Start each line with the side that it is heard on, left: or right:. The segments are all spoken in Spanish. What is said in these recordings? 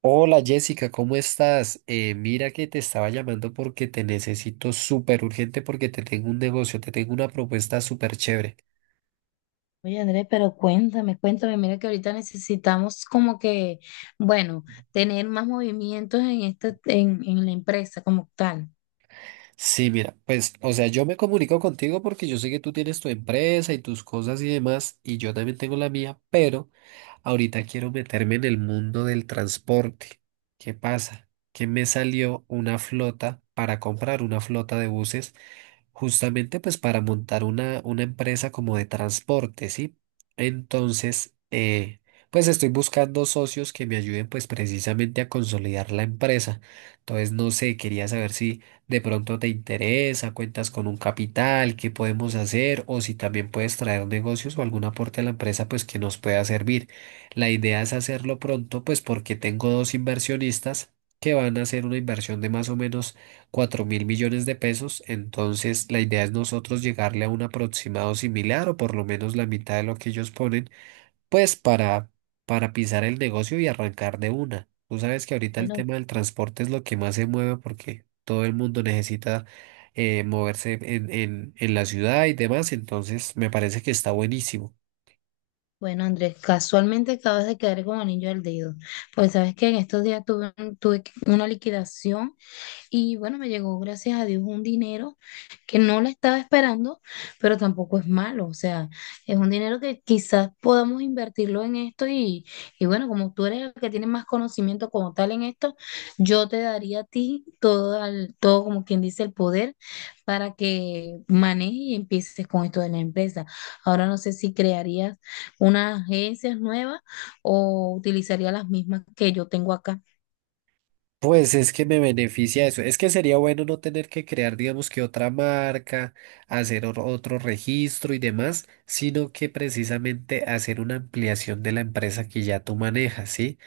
right: Hola Jessica, ¿cómo estás? Mira que te estaba llamando porque te necesito súper urgente porque te tengo un negocio, te tengo una propuesta súper chévere.
left: Oye, Andrés, pero cuéntame, mira que ahorita necesitamos como que, bueno, tener más movimientos en la empresa como tal.
right: Sí, mira, pues, o sea, yo me comunico contigo porque yo sé que tú tienes tu empresa y tus cosas y demás, y yo también tengo la mía, pero ahorita quiero meterme en el mundo del transporte. ¿Qué pasa? Que me salió una flota para comprar una flota de buses, justamente pues para montar una empresa como de transporte, ¿sí? Entonces, pues estoy buscando socios que me ayuden pues precisamente a consolidar la empresa. Entonces, no sé, quería saber si de pronto te interesa, cuentas con un capital, qué podemos hacer, o si también puedes traer negocios o algún aporte a la empresa, pues que nos pueda servir. La idea es hacerlo pronto, pues porque tengo dos inversionistas que van a hacer una inversión de más o menos 4.000 millones de pesos, entonces la idea es nosotros llegarle a un aproximado similar o por lo menos la mitad de lo que ellos ponen pues para pisar el negocio y arrancar de una. Tú sabes que ahorita el
left: Bueno,
right: tema del transporte es lo que más se mueve porque todo el mundo necesita moverse en la ciudad y demás, entonces me parece que está buenísimo.
left: bueno, Andrés, casualmente acabas de quedar como anillo al dedo. Pues sabes que en estos días tuve, un- tuve que- una liquidación y bueno, me llegó gracias a Dios un dinero que no la estaba esperando, pero tampoco es malo. O sea, es un dinero que quizás podamos invertirlo en esto y bueno, como tú eres el que tiene más conocimiento como tal en esto, yo te daría a ti todo como quien dice el poder para que manejes y empieces con esto de la empresa. Ahora no sé si crearías unas agencias nuevas o utilizarías las mismas que yo tengo acá.
right: Pues es que me beneficia eso. Es que sería bueno no tener que crear, digamos que otra marca, hacer otro registro y demás, sino que precisamente hacer una ampliación de la empresa que ya tú manejas, ¿sí?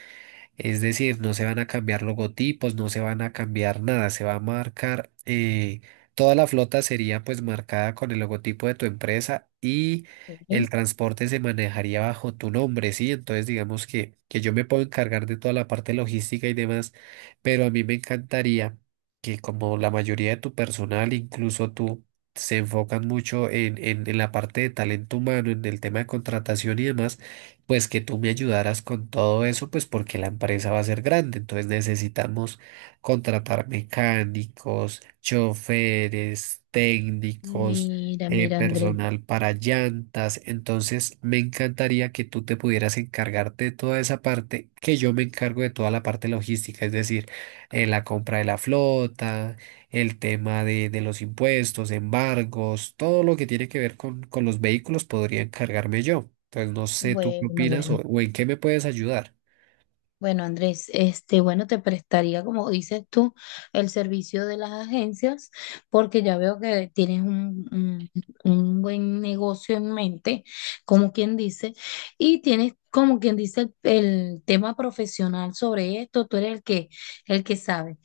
right: Es decir, no se van a cambiar logotipos, no se van a cambiar nada, se va a marcar, toda la flota sería pues marcada con el logotipo de tu empresa y el
left: Ok.
right: transporte se manejaría bajo tu nombre, ¿sí? Entonces digamos que yo me puedo encargar de toda la parte logística y demás, pero a mí me encantaría que como la mayoría de tu personal, incluso tú, se enfocan mucho en, en la parte de talento humano, en el tema de contratación y demás pues que tú me ayudaras con todo eso, pues porque la empresa va a ser grande, entonces necesitamos contratar mecánicos, choferes, técnicos,
left: Mira, mira, Andrés.
right: personal para llantas, entonces me encantaría que tú te pudieras encargarte de toda esa parte, que yo me encargo de toda la parte logística, es decir, la compra de la flota, el tema de los impuestos, embargos, todo lo que tiene que ver con los vehículos podría encargarme yo. Entonces, no sé tú qué
left: Bueno,
right: opinas o,
left: bueno.
right: o en qué me puedes ayudar.
left: Bueno, Andrés, bueno, te prestaría, como dices tú, el servicio de las agencias, porque ya veo que tienes un buen negocio en mente, como quien dice, y tienes, como quien dice, el tema profesional sobre esto, tú eres el que sabe.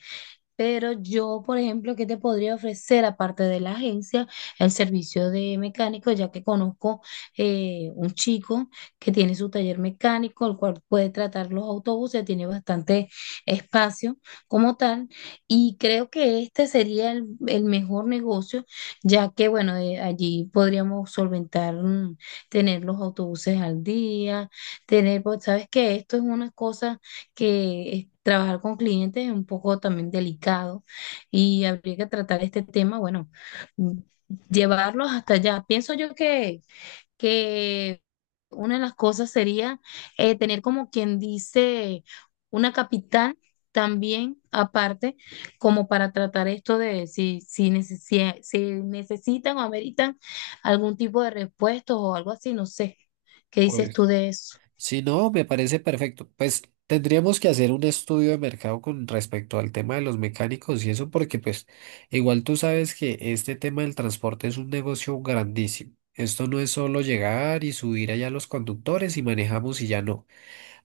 left: Pero yo, por ejemplo, ¿qué te podría ofrecer aparte de la agencia, el servicio de mecánico, ya que conozco un chico que tiene su taller mecánico, el cual puede tratar los autobuses, tiene bastante espacio como tal, y creo que este sería el mejor negocio, ya que, bueno, allí podríamos solventar, tener los autobuses al día, tener, pues, sabes que esto es una cosa que trabajar con clientes es un poco también delicado y habría que tratar este tema, bueno, mm, llevarlos hasta allá. Pienso yo que una de las cosas sería tener como quien dice una capital también aparte como para tratar esto de si necesitan o ameritan algún tipo de repuestos o algo así, no sé. ¿Qué dices tú
right: Pues,
left: de eso?
right: si no, me parece perfecto. Pues tendríamos que hacer un estudio de mercado con respecto al tema de los mecánicos y eso porque pues igual tú sabes que este tema del transporte es un negocio grandísimo. Esto no es solo llegar y subir allá los conductores y manejamos y ya no,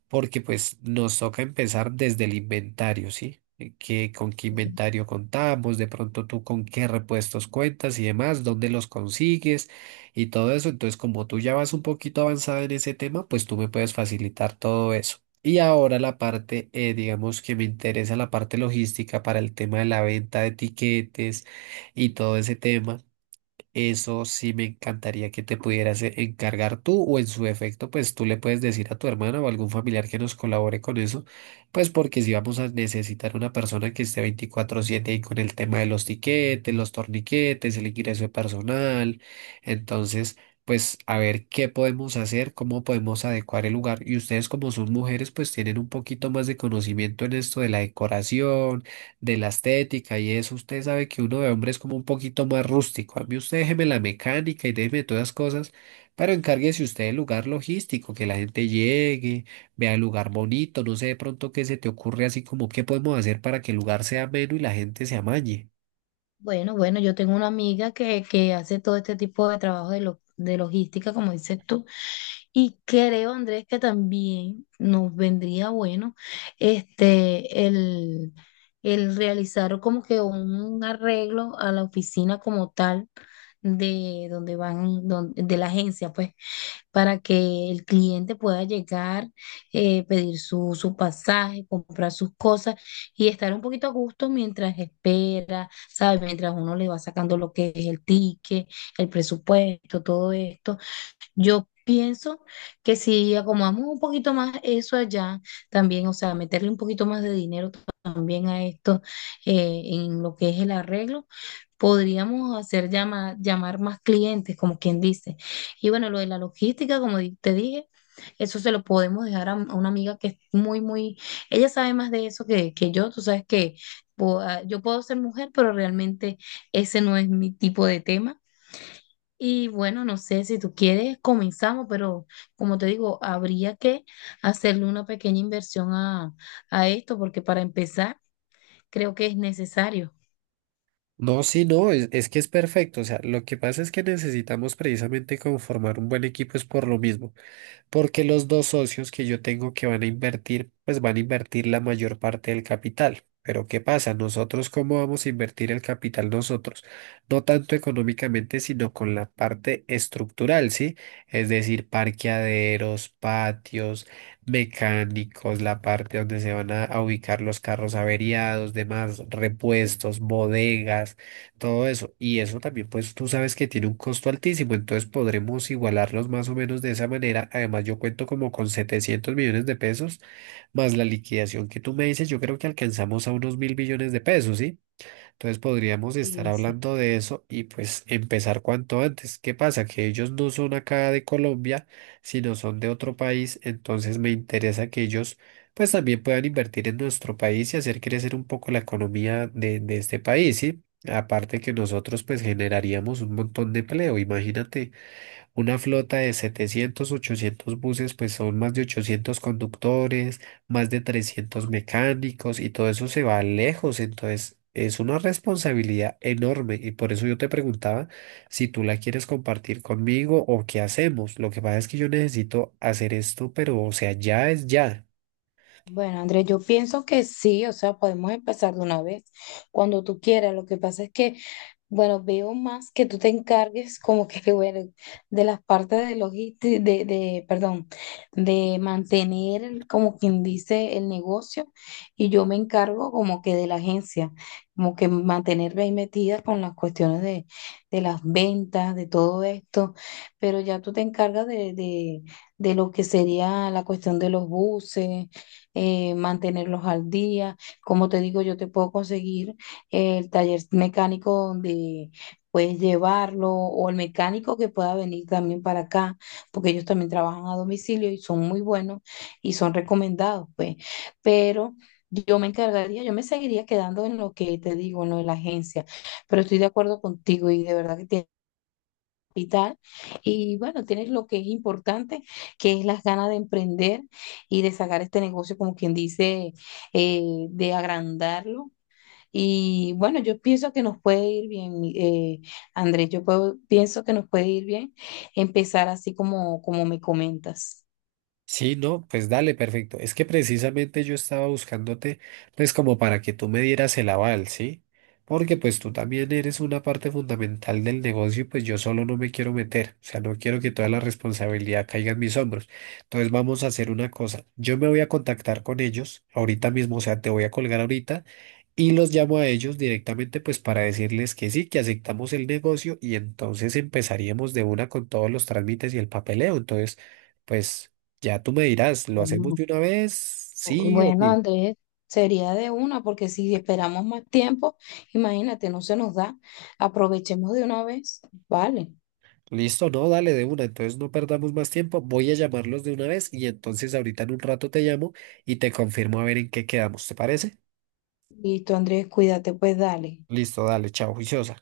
right: porque pues nos toca empezar desde el inventario, ¿sí? ¿Con qué inventario contamos? De pronto tú con qué repuestos cuentas y demás, dónde los consigues y todo eso. Entonces, como tú ya vas un poquito avanzada en ese tema, pues tú me puedes facilitar todo eso. Y ahora la parte, digamos que me interesa la parte logística para el tema de la venta de etiquetes y todo ese tema. Eso sí me encantaría que te pudieras encargar tú o en su defecto, pues tú le puedes decir a tu hermana o algún familiar que nos colabore con eso, pues porque si vamos a necesitar una persona que esté 24/7 ahí con el tema de los tiquetes, los torniquetes, el ingreso de personal, entonces, pues a ver qué podemos hacer, cómo podemos adecuar el lugar y ustedes como son mujeres, pues tienen un poquito más de conocimiento en esto de la decoración, de la estética y eso, usted sabe que uno de hombre es como un poquito más rústico. A mí usted déjeme la mecánica y déjeme todas las cosas, pero encárguese usted del lugar logístico, que la gente llegue, vea el lugar bonito, no sé de pronto qué se te ocurre así como qué podemos hacer para que el lugar sea ameno y la gente se amañe.
left: Bueno, bueno, yo tengo una amiga que hace todo este tipo de trabajo de logística, como dices tú, y creo, Andrés, que también nos vendría bueno este el, el realizar como que un arreglo a la oficina como tal de de la agencia, pues para que el cliente pueda llegar, pedir su pasaje, comprar sus cosas y estar un poquito a gusto mientras espera, ¿sabes? Mientras uno le va sacando lo que es el ticket, el presupuesto, todo esto yo pienso que si acomodamos un poquito más eso allá, también, o sea, meterle un poquito más de dinero también a esto en lo que es el arreglo, podríamos hacer llamar más clientes, como quien dice. Y bueno, lo de la logística, como te dije, eso se lo podemos dejar a una amiga que es muy, muy, ella sabe más de eso que yo, tú sabes que yo puedo ser mujer, pero realmente ese no es mi tipo de tema. Y bueno, no sé si tú quieres, comenzamos, pero como te digo, habría que hacerle una pequeña inversión a esto, porque para empezar creo que es necesario.
right: No, sí, no, es que es perfecto. O sea, lo que pasa es que necesitamos precisamente conformar un buen equipo es por lo mismo, porque los dos socios que yo tengo que van a invertir, pues van a invertir la mayor parte del capital. Pero ¿qué pasa? Nosotros, ¿cómo vamos a invertir el capital nosotros? No tanto económicamente, sino con la parte estructural, ¿sí? Es decir, parqueaderos, patios, mecánicos, la parte donde se van a ubicar los carros averiados, demás, repuestos, bodegas, todo eso. Y eso también, pues tú sabes que tiene un costo altísimo, entonces podremos igualarlos más o menos de esa manera. Además, yo cuento como con 700 millones de pesos, más la liquidación que tú me dices, yo creo que alcanzamos a unos 1.000 millones de pesos, ¿sí? Entonces podríamos estar
left: Sí, sí.
right: hablando de eso y pues empezar cuanto antes. ¿Qué pasa? Que ellos no son acá de Colombia, sino son de otro país, entonces me interesa que ellos pues también puedan invertir en nuestro país y hacer crecer un poco la economía de este país, ¿sí? Aparte que nosotros pues generaríamos un montón de empleo, imagínate. Una flota de 700, 800 buses, pues son más de 800 conductores, más de 300 mecánicos y todo eso se va lejos. Entonces, es una responsabilidad enorme y por eso yo te preguntaba si tú la quieres compartir conmigo o qué hacemos. Lo que pasa es que yo necesito hacer esto, pero o sea, ya es ya.
left: Bueno, Andrés, yo pienso que sí, o sea, podemos empezar de una vez, cuando tú quieras. Lo que pasa es que, bueno, veo más que tú te encargues como que, bueno, de las partes de logística, perdón, de mantener, como quien dice, el negocio y yo me encargo como que de la agencia, como que mantenerme ahí metida con las cuestiones de las ventas, de todo esto, pero ya tú te encargas de lo que sería la cuestión de los buses mantenerlos al día. Como te digo, yo te puedo conseguir el taller mecánico donde puedes llevarlo o el mecánico que pueda venir también para acá, porque ellos también trabajan a domicilio y son muy buenos y son recomendados, pues. Pero yo me encargaría, yo me seguiría quedando en lo que te digo, en lo de la agencia, pero estoy de acuerdo contigo y de verdad que tienes hospital. Y bueno, tienes lo que es importante, que es las ganas de emprender y de sacar este negocio, como quien dice, eh, de agrandarlo. Y bueno, yo pienso que nos puede ir bien, Andrés, pienso que nos puede ir bien empezar así como me comentas.
right: Sí, no, pues dale, perfecto. Es que precisamente yo estaba buscándote, pues como para que tú me dieras el aval, ¿sí? Porque pues tú también eres una parte fundamental del negocio y pues yo solo no me quiero meter, o sea, no quiero que toda la responsabilidad caiga en mis hombros. Entonces vamos a hacer una cosa, yo me voy a contactar con ellos ahorita mismo, o sea, te voy a colgar ahorita y los llamo a ellos directamente pues para decirles que sí, que aceptamos el negocio y entonces empezaríamos de una con todos los trámites y el papeleo. Entonces, pues. Ya tú me dirás, ¿lo hacemos
left: Bueno,
right: de una vez? Sí o
left: Bueno,
right: sí.
left: Andrés, sería de una, porque si esperamos más tiempo, imagínate, no se nos da. Aprovechemos de una vez. Vale.
right: Listo, no, dale de una, entonces no perdamos más tiempo, voy a llamarlos de una vez y entonces ahorita en un rato te llamo y te confirmo a ver en qué quedamos, ¿te parece?
left: Listo, Andrés, cuídate, pues dale.
right: Listo, dale, chao, juiciosa.